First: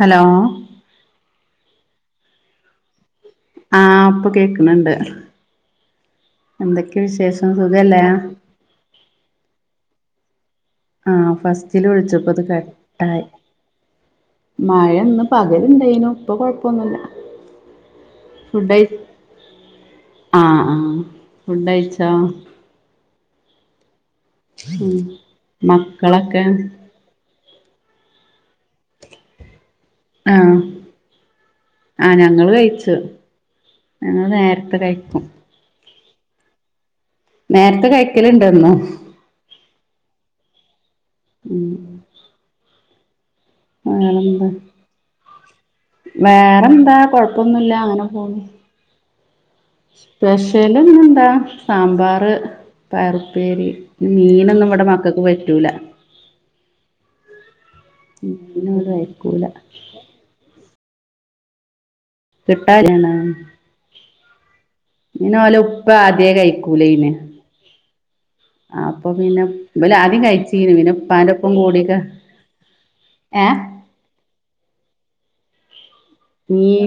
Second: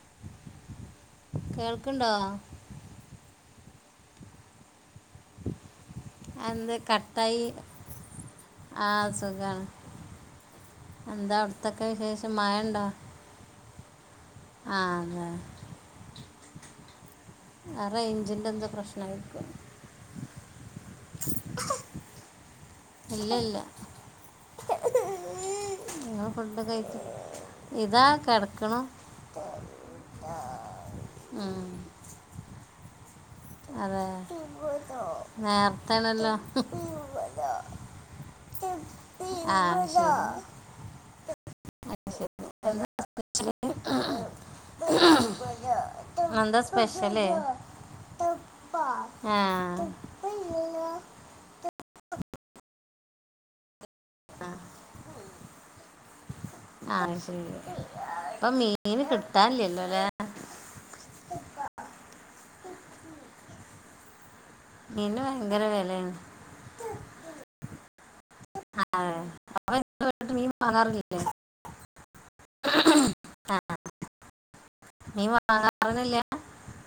Hello കേൾക്കണ്ടോ? ആ ഇപ്പം കേക്കണണ്ട്. അന്ന് കട്ടായി ആ സുഖാണ്. ആ ഫസ്റ്റില് വിളിച്ചപ്പോ അത് മഴ ഉണ്ടോ കട്ടായി. ആ മഴ ഇന്ന് അതെ പകലുണ്ടായിരുന്നു. ഇപ്പം കുഴപ്പമൊന്നുമില്ല. ആ റേഞ്ചിന്റെ എന്താ പ്രശ്നം ആയിക്കും. ആ ആ ഫുഡഴിച്ചോ? ഇല്ല ഇല്ല. ഉം നിങ്ങൾ മക്കളൊക്കെ ഫുഡ് കഴിച്ചു ഇതാ കിടക്കണു. ആ ഉം. ആ ഞങ്ങള് കഴിച്ച്. റ്റ് അതെ നേർ ത്താണെല്ലോ ഹും നേരത്തെ കഴിക്കലുണ്ടന്നും ആ ശരി ഉം വാറന്താ എന്താ വേറെന്താ സ്പെഷ്യല് കൊഴപ്പൊന്നുല്ല അങ്ങനെ പോന്നു ആ സ്പെഷ്യല് ഇന്നു എന്താ സാമ്പാർ പയറ് ഉപ്പേരി മീനൊന്നും ഇവിടെ മക്കൾക്ക് പറ്റൂല അഹ്ശരി മീനോല് കഴിക്കൂല അല്ലെ കിട്ടാ [unintelligible] മീനിന് മീന് ഓല ഭയങ്കര ഉപ്പ വിലയാണ് ആദ്യേ കഴിക്കൂ ലേന് അപ്പൊ അതെ പിന്നെ അപ്പൊ ഇബല് നിങ്ങള് ആദ്യം വീട്ടിൽ മീൻ കഴിച്ചീന് പിന്നെ വാങ്ങാറില്ലേ ഉപ്പന്റെ ഒപ്പം കൂടിക്കാ ഏ ആ മീൻ വാങ്ങാറൊന്നുല്ലേ മീൻ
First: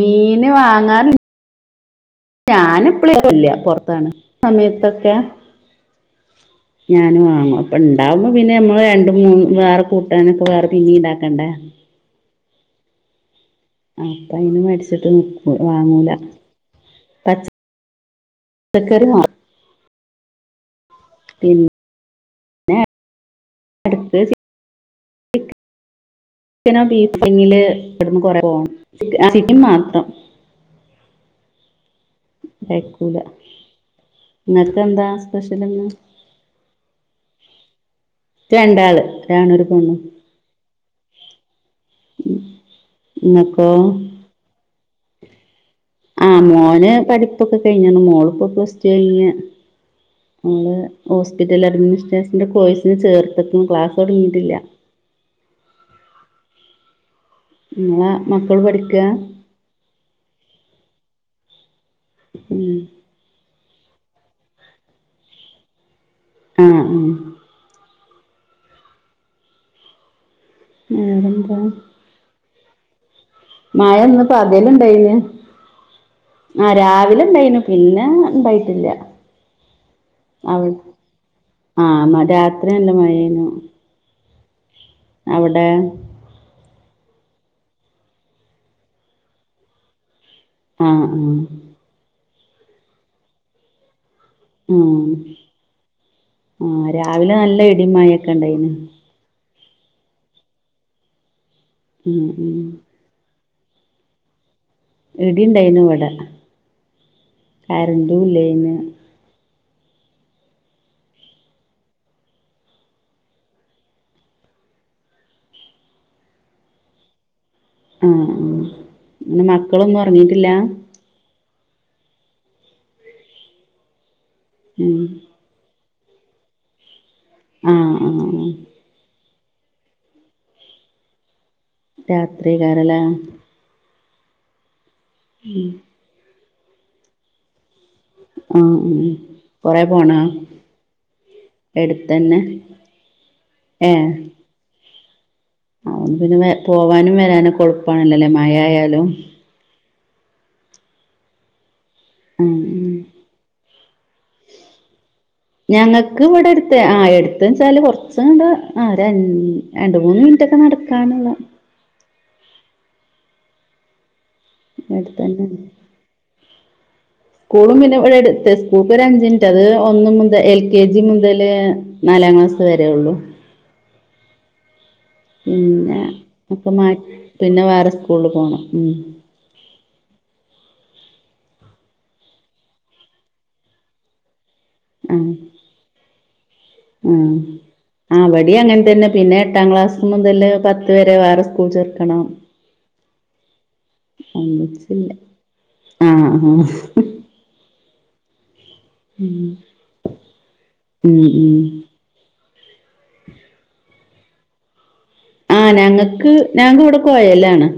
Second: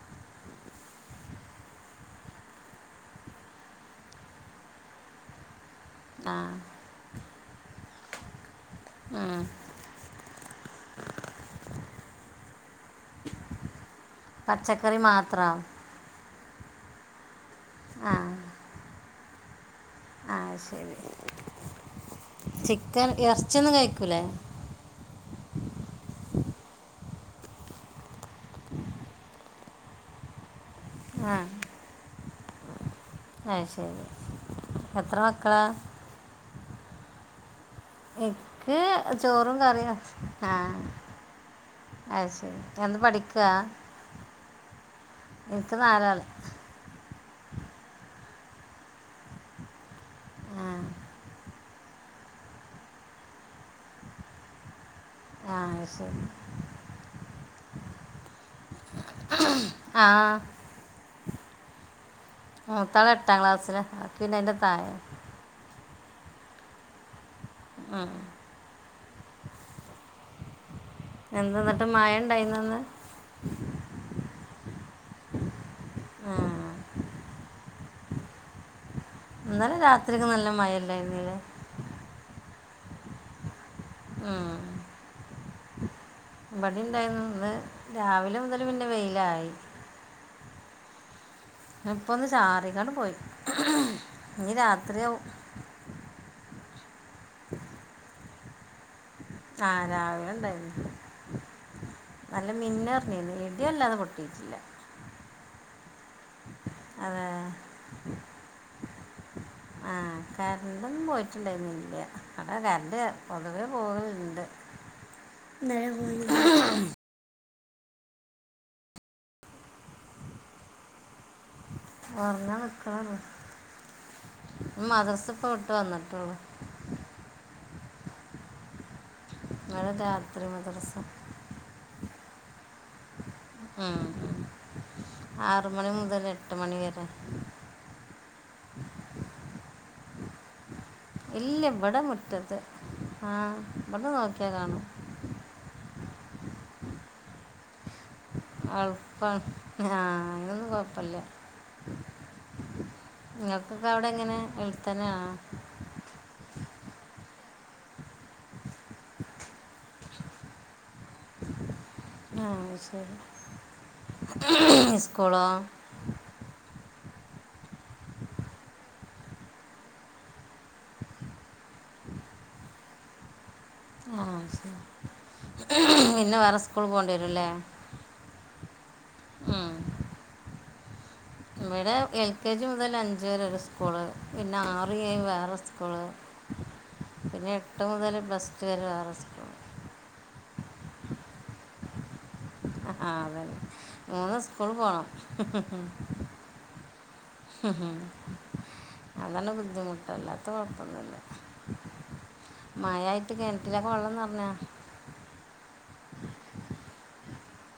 മീന് വാങ്ങാൻ [unintelligible] ഞാനിപ്പ [unintelligible] പൊറത്താണ് സമയത്തൊക്കെ ആ ഞാന് വാങ്ങും അപ്പം ഇണ്ടാവുമ്പോ പിന്നെ നമ്മള് രണ്ട് ഉം. മൂന്ന് വേറെ കൂട്ടാനൊക്കെ വേറെ പിന്നീ ഇണ്ടാക്കണ്ടേ അപ്പ അയിനും പച്ചക്കറി മടിച്ചിട്ട് മാത്രം നിക്കും വാങ്ങൂല പച്ച ആ [unintelligible] ക്കറി [inaudible] ആ ശരി പി ചിക്കൻ എ ർച്ച്യോന്നും കഴിക്കൂലേ ക്ക് [unintelligible] ചിക്കനോ ബഫോ കിട്ടണെങ്കില് ഇവിടുന്ന് കൊറേ പോണം ചിക്കൻ മാത്രം ആ കഴിക്കും [unintelligible] ആ ശരി ഇങ്ങക്ക് എന്താ എത്ര മക്കളാ സ്പഷല് ഇന്ന് എനിക്ക് രണ്ടാള് ഒരാണും ചോറും ഒരു കറിയും പെണ്ണും വെച്ച് ആഹ് അത് ശെരി നീ എന്താ പഠിക്കാ ആഹ് മോന് പടി പ്പൊക്കെ കഴിഞെണ് മോളു ഇപ്പൊ പ്ലസ് ടു കഴിഞ്ഞു ആ മോളു ഹോസ്പിറ്റൽ അഡ്മിനിസ്ട്രേഷൻ കോഴ്സ് ചേർത്തിട്ടുണ്ട് ക്ലാസ് തുടങ്ങീട്ടില്ല ആ ശരി നിങ്ങളെ മക്കൾ പഠിക്കാ ആഹ് ഉം മൂത്താള് എട്ടാം ക്ലാസില് ബാക്കി പിന്നെ അതിന്റെ താഴെ ഏഹ് മ് ആഹ് വേറെന്താ എന്താ എന്നിട്ട് മഴയുണ്ടായിരുന്നൊ ഇന്ന് മഴ ഇന്ന് പകലുണ്ടായിന് ആഹ് രാവിലെ ഉണ്ടായിനു പിന്നെ ഉണ്ടായിട്ടില്ല ഇന്നലെ രാത്രി ഒക്കെ നല്ല മഴയുണ്ടായിരുന്നില്ലേ [unintelligible] മഴയെന്നും അ അവിടെ ഇവിടെയുണ്ടായിരുന്നു ഇന്ന് രാവിലെ മുതൽ പിന്നെ വെയിലായി അ അ ഇപ്പൊ [unintelligible] ചാറിയങ്ങാണ്ട് പോയി ഇനി രാത്രിയാവും മ്ഹ് രാവിലെ നല്ല ഇടിയും മഴയും ഒക്കെ ഉണ്ടായിനു ആ രാവിലെ ഉണ്ടായിരുന്നു ഉം നല്ല ഉം മിന്നറിഞ്ഞന്ന് ഇതല്ലാതെ പൊട്ടിയിട്ടില്ല ഇടിണ്ടാർന്നു ഇവിടെ അതെ കറണ്ടും ഇല്ലാരുന്നു ആ കറണ്ടൊന്നും പോയിട്ടിഉണ്ടായിരുന്നില്ല ഇവിടെ കറന്റ്‌ പൊതുവേ പോവലുണ്ട് ആ ആ അങ്ങനെ മക്കളൊന്നും ഉറങ്ങിട്ടില്ല ഉറഞ്ഞ് നിൽകുവാന് ഉം മാധറസ് പോയിട്ട് വന്നതാ ആ ആ ആ ആ [inaudible] രാത്രികാരല്ലേ ആ ആറുമണിമുതല് ഇട്ട് മണിവരെ ആ ആ കൊറെ പൊണോ ഇല്ല ഇവിടെ മുറ്റത്തു ആ ഇവിടെ നോക്കിയ കാണാം ആ പിന്നെ വേ പോവാനും വരാനുക്കെ എളുപ്പാണല്ലേ? [unintelligible] അ അതിനൊന്നും കൊഴപ്പമില്ല ഉം ഉം ഉം നിക്ക് അവിടെങെനെ വെളുത്തനെയാ ഞങ്ങക്ക് ഇവിടെ എടുത്ത ആ എടുത്ത് വെച്ചാല് കൊറച്ച കണ്ട് ആ രണ്ട് മൂന്ന് മിനിറ്റൊക്കെ നടക്കാനുള്ള ആ ശരി അടുത്തന്നെ സ്കോളൂ സ്കൂളും പിന്നെ ഇവിടെ എടുത്ത് സ്കൂൾക്ക് ഒ അഞ്ചിമിനറ്റ് അത് ഒന്ന് മുതൽ എൽ കെ ജി മുതല് നാലാം ക്ലാസ് വരേള്ളു ആ ശരി പിന്നെ പിന്നെ വേറെ അപ്പ സ്കൂൾ മാ പോകേണ്ടി വരും അല്ലേ പിന്നെ വേറെ സ്കൂള് പോണം. ഉം ഉം ഇവിടെ എൽ കെ ജി മുതൽ അഞ്ച് വരെ ഒരു സ്കൂള് പിന്നെ ആറും ആ ഏഴും വേറെ സ്കൂളും ആ ആവടി ടു അങ്ങനെ വരെ തന്നെ വേറെ പിന്നെ സ്കൂൾ എട്ടാം ക്ലാസ് മുതല് പത്ത് വരെ വേറെ സ്കൂൾ ചേർക്കണം ആ അതന്നെ മൂന്ന് സ്കൂൾ പോണം ഒന്നിച്ചില്ല ആ ആ ഉം അതന്നെ ബുദ്ധിമുട്ടല്ലാത്ത കൊഴപ്പൊന്നില്ല ഉം ഉം മാഴായിട്ട് കിണറ്റിലൊക്കെ വെള്ളം നിറഞ്ഞാ ആ ഞങ്ങക്ക് ഞങ്ങക്കിവിടെ കുഴലാണ്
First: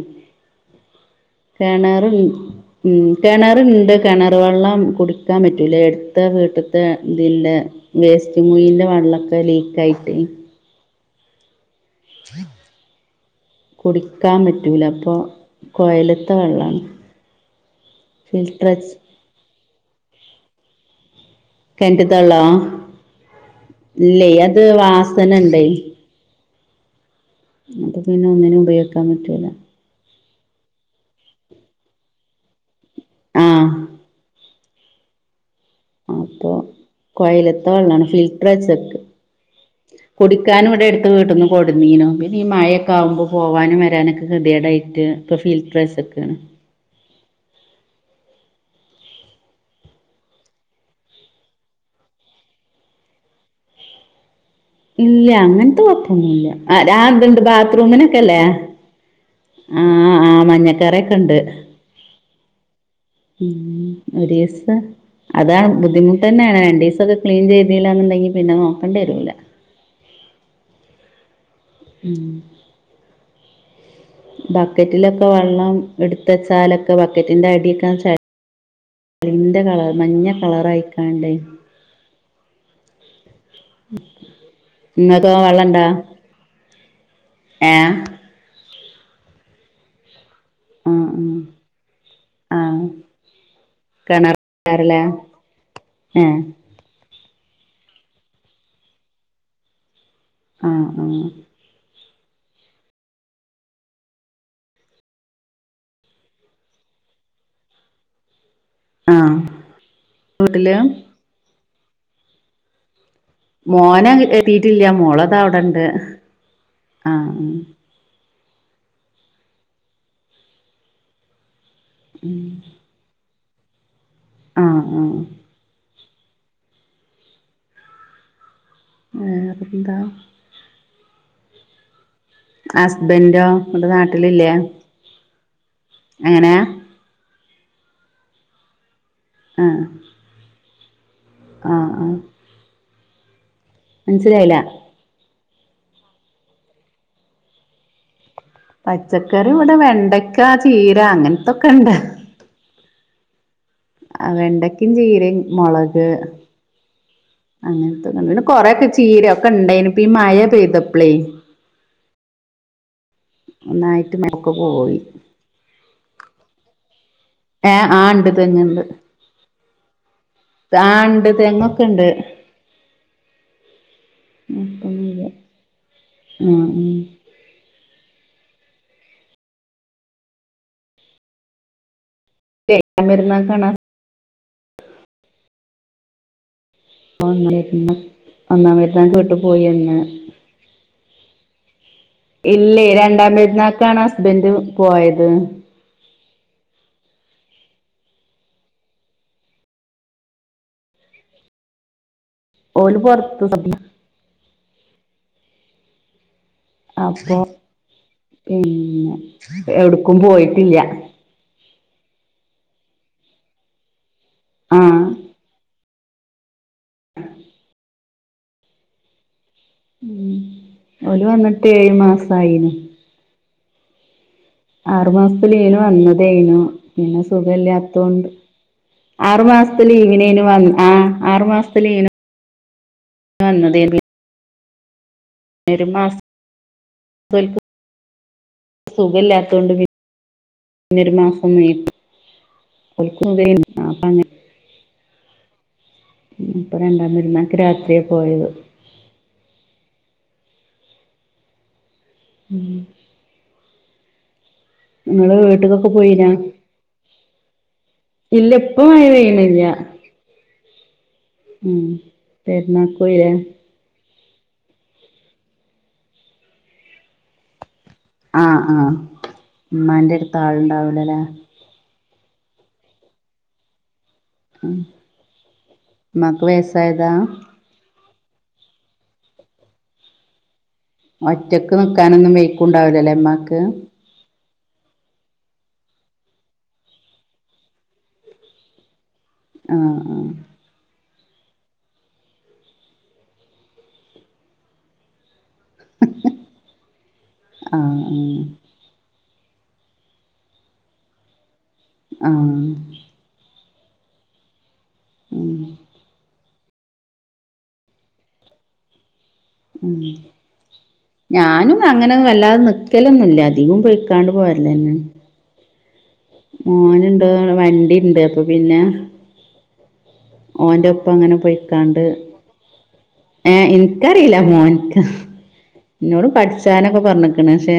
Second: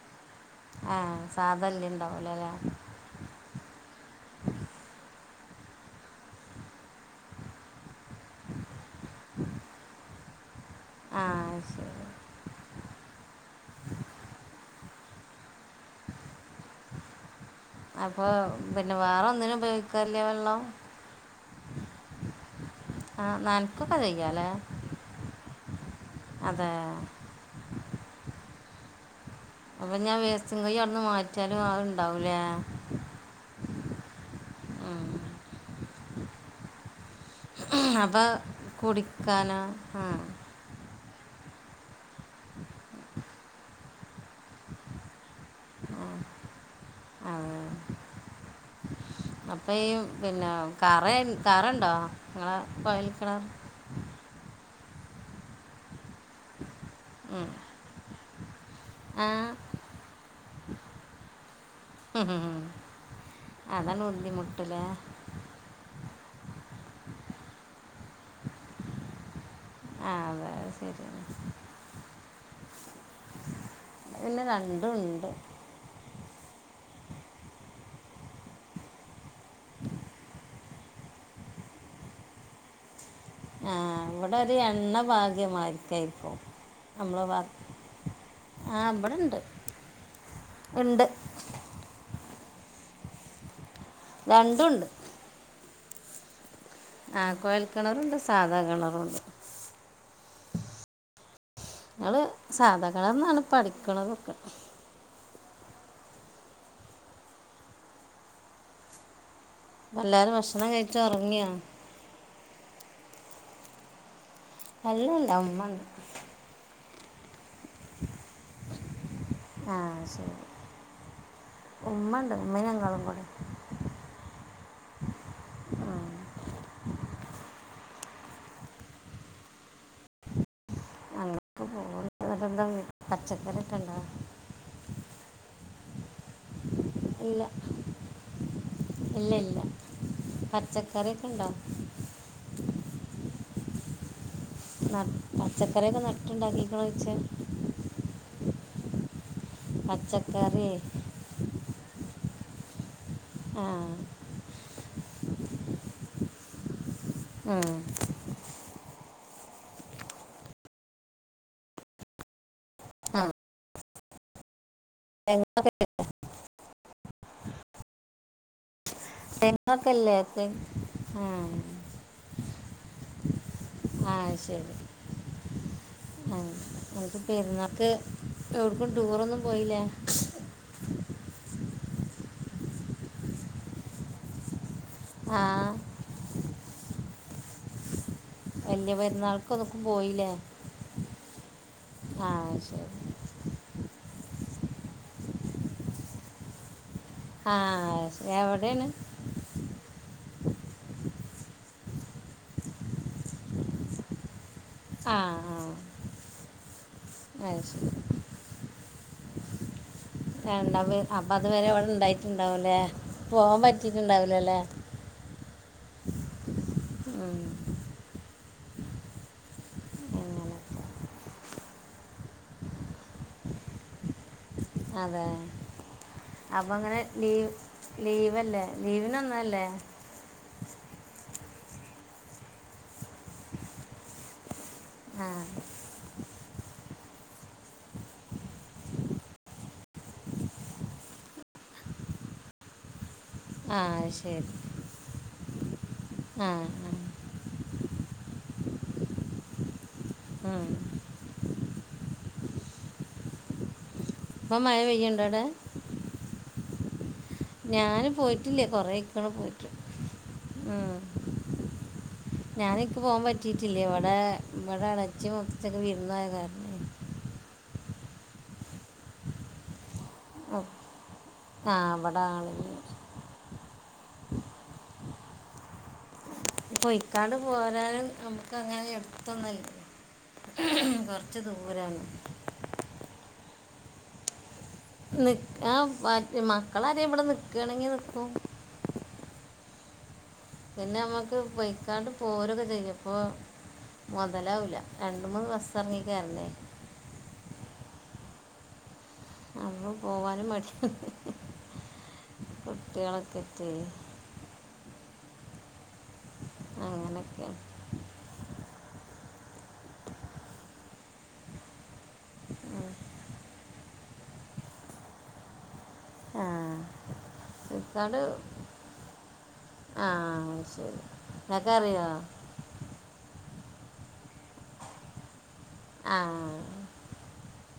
ആ സാധല്ലേ കെണർ ഉണ്ടാവില്ല അല്ലേ ഉം കെണ റ്ണ്ട് കെണർ വെള്ളം കുടിക്കാൻ പറ്റൂല എട്ത്ത വീട്ട്ത്ത ഇതിന്റെ വേസ്റ്റ് കുയിന്റെ വെള്ളക്കെ ലീക്ക് ആയിട്ടെ ആ ശരി കുടിക്കാൻ പറ്റൂല അപ്പൊ കൊയല്ത്തെ വെള്ളാണ് അപ്പൊ ഫിൽട്ടർ പിന്നെ വേറെ ഒന്നിനും ഉപ കാറില്ലേ വെള്ളം കെൻ റ്റ് ത്തെ വള്ളോ ആ നനക്കൊക്കെ ചെയ്യാം ഇല്ലേ അല്ലേ അത് വാസനണ്ടെ അതെ ഒന്നിനും ഉപയോഗിക്കാൻ പറ്റൂല്ല അപ്പൊ ഇഞാ വേസ്റ്റും കുഴി അവിട്ന്ന് മാറ്റ്യാലും അത് ഇണ്ടാവുംലേ ആ അപ്പൊ കൊഴല് ത്തെ വെള്ളാണ് അപ്പം ഫിൽട്ടർ വെച്ചക്ക് കുടിക്കാനോ ആ കുടിക്കാനും ഇവ്ടെ എ ട് വീട്ട്ന്ന് കൊടുന്നീനൂ പിന്നെ ഈ മഴൊക്ക ആവുമ്പോ പോവാനും വരാനൊക്കെ കെതിയെടായിട്ട് ഇപ്പൊ ഫിൽറ്ററെച്ച്ക്കാണ് അപ്പേയും പിന്നെ കറെ കറണ്ടോ ങ്ങളെ കൊഴല് കെണറ് ഇല്ല അങ്ങനത്തെ കൊഴപ്പൊന്നുല്ല ആ രാന്ത്ണ്ട് ഉം. ബാത്റൂമിന് ക്കല്ലേ ആ മഞ്ഞക്കറെക്കെണ്ട് മ് ഹും ഉം ഒരീസാ അതാണ് ബുദ്ധിമു തന്നേണ് രണ്ടീസൊക്കെ ക്ലീൻ ചെയ്തില്ലാന്നുണ്ടെങ്കി പിന്നെ നോക്കണ്ടിരൂല്ല ആ അതെ അത്ശരിയാണ് ഉം പിന്നെ രണ്ടും ബക്കറ്റിലൊക്കെ ഉണ്ട് വെള്ളം എടു ത്തച്ചാലൊക്കെ ബക്കറ്റിന്റെ അടിയൊക്കെ ചളിന്റെ കളറ് മഞ്ഞ കളറായിക്കാണ്ടേ അവിടൊരു എണ്ണ നിങ്ങക്ക് വെള്ളണ്ടാ പാക്യമായിരിക്കേക്കും നമ്മളവാ ഏ ആ ഇബടെണ്ട് ആ ഇണ്ട് ആ കെണർ രണ്ടും ഉണ്ട് [unintelligible] ഏ ആ കൊഴല് കെണറുണ്ട് സാധാ കെണറുണ്ട് ആഹ് ആഹ് ങ്ങള് സാധാ കെണറ്ന്നാണ് ഇപ്പ അടിക്കണതൊക്കെ ആഹ് എല്ലാരും ഭക്ഷണം വീട്ടില് കഴിച്ചൊറങ്ങിയോ? മോനങ്ങ് എ ത്തിട്ടില്ല്യ അല്ലല്ല മോളതാ ഉമ്മ അവിടെണ്ട് ഉണ്ട് ആഹ് ഉം ആഹ് ശരി ഉമ്മ ഇണ്ട് ഉമ്മയും ഞങ്ങളുപാടെ ആഹ് ആഹ് ഏ അത്പ്പെന്താ ഞങ്ങൾക്ക് പോകുന്നുണ്ടോ ഹസ്ബൻഡോ പച്ചക്കറി ഒക്കെ വ്ടെ ഉണ്ടോ നാട്ടില് ഇല്ലേ? എങ്ങനെയ ഇല്ല ഇല്ല ഇല്ല ആഹ് ആഹ് കറിയൊക്കെണ്ടോ? ആഹ് മനസ്സിലായില്ല ന പച്ചക്കറിയൊക്കെ നട്ടുണ്ടാക്കീക്കണോ ചോയ്ച പച്ച കറി ഇവിടെ വെണ്ടക്ക ചീര അങ്ങനത്തൊക്കെ ഇണ്ട് ആഹ് ആ വെണ്ടയ്ക്കും ചീരയും മുളക് ഉം. അങ്ങനത്തെ പിന്നെ കൊറെയൊക്കെ ചീ രയൊക്കെ ഇണ്ടായിനു ഇപ്പ ഈ മഴ പെയ്തപ്പളേ ആ ഒന്നായിട്ട് മയക്ക് പോയി [unintelligible] ഏ ആ ഇണ്ട് തെങ്ങ്ണ്ട് തെങ്ങൊക്കെ ഇല്ലേ തെ ആ ഉണ്ട് തെങ്ങൊക്കെ ഉണ്ട് ആഹ് ശരി ഇപ്പൊന്നുല്ല ആഹ് ഉം ഉം ഞങ്ങക്ക് പെരുന്നാക്ക് എവ്ട്ക്കും ടൂറൊന്നും പോയില്ലേ? [inaudible] പെരുന്നാക്കാണോ ആ [unintelligible] ഒന്നാം വലിയ പെരുന്നാക്ക് വീട്ട് പോയി പെരുന്നാൾക്കൊന്നും വന്ന് പോയില്ലേ [inaudible] ആ ഇല്ലേ ശരി രണ്ടാം പെരുന്നാക്കാണ് ഹസ് ബന്റ് പോയത് ആ എവിട്യെണ് ഓലു പുറത്തു [unintelligible] ആ ആഹ അപ്പം [unintelligible] പിന്നെ എവിടു രണ്ടാ വെ അപ്പൊ അതു വരെ ഓൾ ഉണ്ടായിട്ടുണ്ടാവല്ലേ പോകാൻ പറ്റിട്ടുണ്ടാവ ല്ലല്ലേ ആഹ് ഉം ഉം അങ്ങനെയൊക്കെ ഓല് വന്നിട്ട് ഏഴ് മാസായിന്ന് ആറു അതെ മാസതത്തീന് വന്നതാത്താരുന്നു അപ്പം അങ്ങനെ പിന്നെ സുഖ ലീവ് ഇല്ലാത്തോണ്ട് ലീവല്ലേ ആറു ലീവിനൊന്നല്ലേ മാസത്തി ലീവിനേന് വന്ന ആ ആറു മാസത്തേ ലീവിന് [unintelligible] വന്നതേന് ആ ം സുഖല്ലാത്തൊണ്ട്ന്നന്നരു മാസം ആ [unintelligible] അത് പറഞ്ഞ [unintelligible] ശരി ആ ഇപ്പൊ ആ രണ്ടാിരുന്നാ രാത്രി [inaudible] [unintelligible] പോയത് ഉം ഉം ഇപ്പം മഴ നിങ്ങള് വീട്ടക്കൊക്കെ പോയിരാ ഞാന് പോയിട്ടില്ലേ ഇപ്പ മഴ കൊറെക്ക പോയി പെയ്യ്ണില്ല ഉ ഉം പോകാൻ പെരുന്നാക്കൂല്ലേ പറ്റിയിട്ടില്ല ഇവിടെ ഇവിടെ അടച്ച മൊഖത്തൊക്കെ വിരുന്നയ കാരണം [unintelligible] ആ ആ ഉമ്മാന്റെടുത്ത് ആളുണ്ടാവൂലല്ലേ ടാളി [unintelligible] ഉം ഉമ്മക്കെ വേസായതാ നമുക്കങ്ങനെ എടുത്തൊന്നല്ല കുറച്ച് ഒറ്റക്ക് ദൂരമാണ് നിക്കാനൊന്നും വെയക്കുണ്ടാവില്ലമ്മ ക്ക് ന ബാക്കി മക്കളൊക്കെ ഇവിടെ നിക്കുകാണെങ്കി നിക്കും ആആ പിന്നെ നമ്മക്ക് ബൈക്കാട്ട പോരൊക്കെ ചെയ്യുംപ്പോ മുതലാവില്ല രണ്ട മൂന്നിസം തർക്കിക്കാറില്ലേ [unintelligible] ആ ഉ അങ്ങെ പോവാനും മടി ആഹ് കുട്ടികളൊക്കെ [unintelligible] ഉം [unintelligible] അങ്ങനെയൊക്കെയ ഉഞാനുംഅങ്ങനെവല്ലാതെനിക്കലൊന്നു ഇല്ല അധികം പൊയിക്കാണ്ട് പോര്ലന്നാണ് ആ മോനുണ്ട വണ്ടി ഇണ്ട് ഇക്കാട് അപം പിന്നെ ആ ശരി ഓന്റെപ്പം അങ്ങനെ എന്നൊക്കെ പൊയ്ക്കാണ്ട് അറിയോ ഏയ് ഇൻക്കറീല മോൻകാ ആ ഇന്നോട് പഠിച്ചാനൊക്കെ പറഞ്ക് [unintelligible] ്യ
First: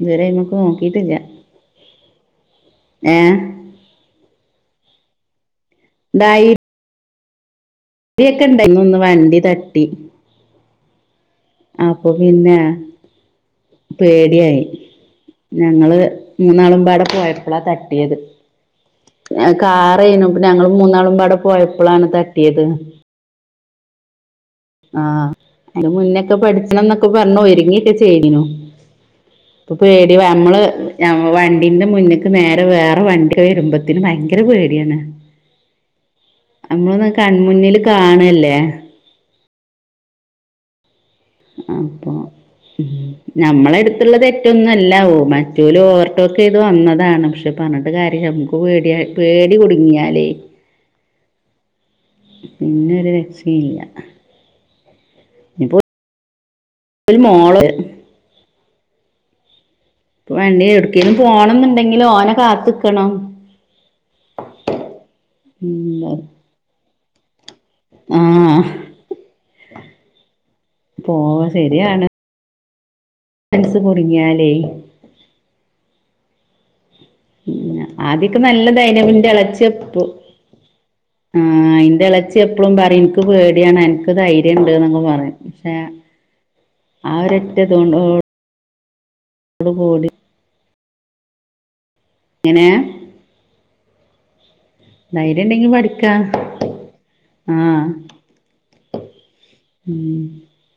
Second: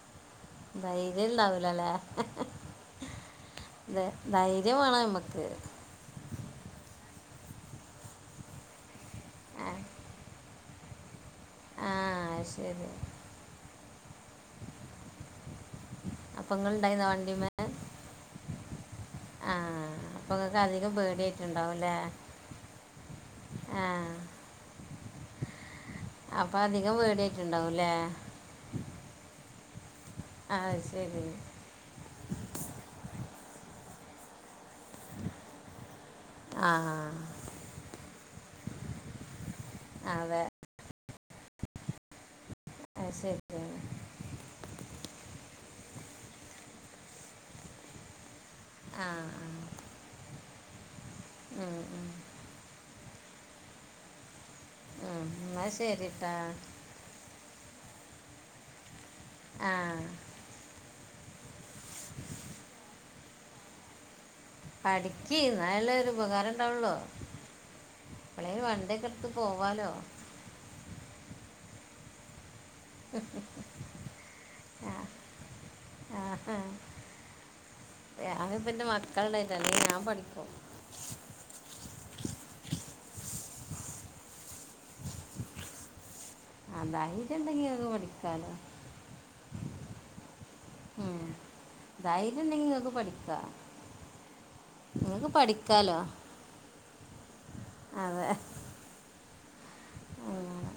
ഇതുവരെ നോക്കിട്ടില്ല ധൈര്യം ഇണ്ടാവൂലല്ലേ ഏ ധൈര്യം വേണം നമ്മക്ക് അ [unintelligible] തൈ [unintelligible] അരിയൊക്കെ ഇണ്ട ഇന്ന് ഒന്ന് വണ്ടി തട്ടി ആ അപ്പൊ പിന്നെ ശരി പേടിയായി ഞങ്ങള് അപ്പം നിങ്ങൾ മൂന്നാളുമ്പാടെ ഉണ്ടായിരുന്ന വണ്ടിമേ പോയപ്പളാ തട്ട് യത് ഞ ആ കാ അപ്പം [unintelligible] നിങ്ങൾക്ക് പിന്നെഞങ്ങള് അധികം മൂന്നാളുമ്പാടെ പേടിയായിട്ടുണ്ടാവും പോയപ്പളാണ് തട്ടിയത് ആഹ ആഹ് അതിന് മുന്നൊക്കെ അധികം പഠിച്ചണംന്നൊക്കെ പറഞ്ഞു പേടിയായിട്ടുണ്ടാവും ഒരുങ്ങി അല്ലേ ഒക്കെ ചെയ്തിനു ഇപ്പൊ പേടി വ ആ നമ്മള് ശരി ഞമ്മളെവണ്ടിന്റെ മുന്ന്ക്ക് നേരെ വേറെ വണ്ടി വരുമ്പത്തിന് ഭയങ്കര പേടി ആണ് ആ നമ്മളൊന് കൺമുന്നിൽ കാ കാണല്ലേ അതെ അപ്പം ആ, ശരി ഞമ്മള അടുത്തുള്ളതെറ്റൊന്നുംഅല്ല മറ്റോല്ഓവർ ടോക്ക് എയ്ത്‌ വന്നതാണ്. പക്ഷെ പറഞ്ഞിട്ട് കാര്യം ഇല്ല നമുക്ക് പേടിയ ആ ആ. പേടി കുടുങ്ങിയാലേ ഉം, ഉം, പിന്നെ ഒരു രക്ഷയും ഇ ല്ല എന്ന ശരിട്ടാ ഒരു മോള് ആഹ ഇപ്പ വേണ്ടി എവിട്ക്കേലും പോണം ന്നുണ്ടെങ്കില് ഓനെ കാത്ത്ക്കണം പഠിക്ക് എന്നാലല്ലേഒരു ഉം ഉപകാരം ഉണ്ടാവുള്ളു ആഹ് ഇപ്പളെവണ്ടി ഒക്കെ എടുത്ത് പോവാലോ പോവ ശരിയാണ് മനസ് കുട്ങ്ങിയാലേ ആ ആ ആദ്യക്ക നല്ല ഞാനിപ്പോൾ എൻ്റെ ദൈനവിന്റെ മക്കളുണ്ടായിട്ട് അല്ലെങ്കിൽ ഞാൻ ഇളച്ചപ്പ് പഠിക്കും ആന് [unintelligible] എളേച്ചി എപ്പളും പറയും ഇൻക്ക് പേടിയാണ് അൻക്ക് ധൈര്യം ഇണ്ട് ന്നൊക്കെ പറയും പക്ഷെ ആ അതായിട്ട് ഒരൊറ്റ ഉണ്ടെങ്കി അത് ഇതോണ്ടോട് പഠിക്കാലോ [unintelligible] ഉം ധൈര്യം ഉണ്ടെങ്കി എങ്ങനെ നിങ്ങക്ക് പഠിക്കാ ധൈര്യം ഉണ്ടെങ്കി പഠിക്കാ ആ അതെ ഉം അങ്ങനെ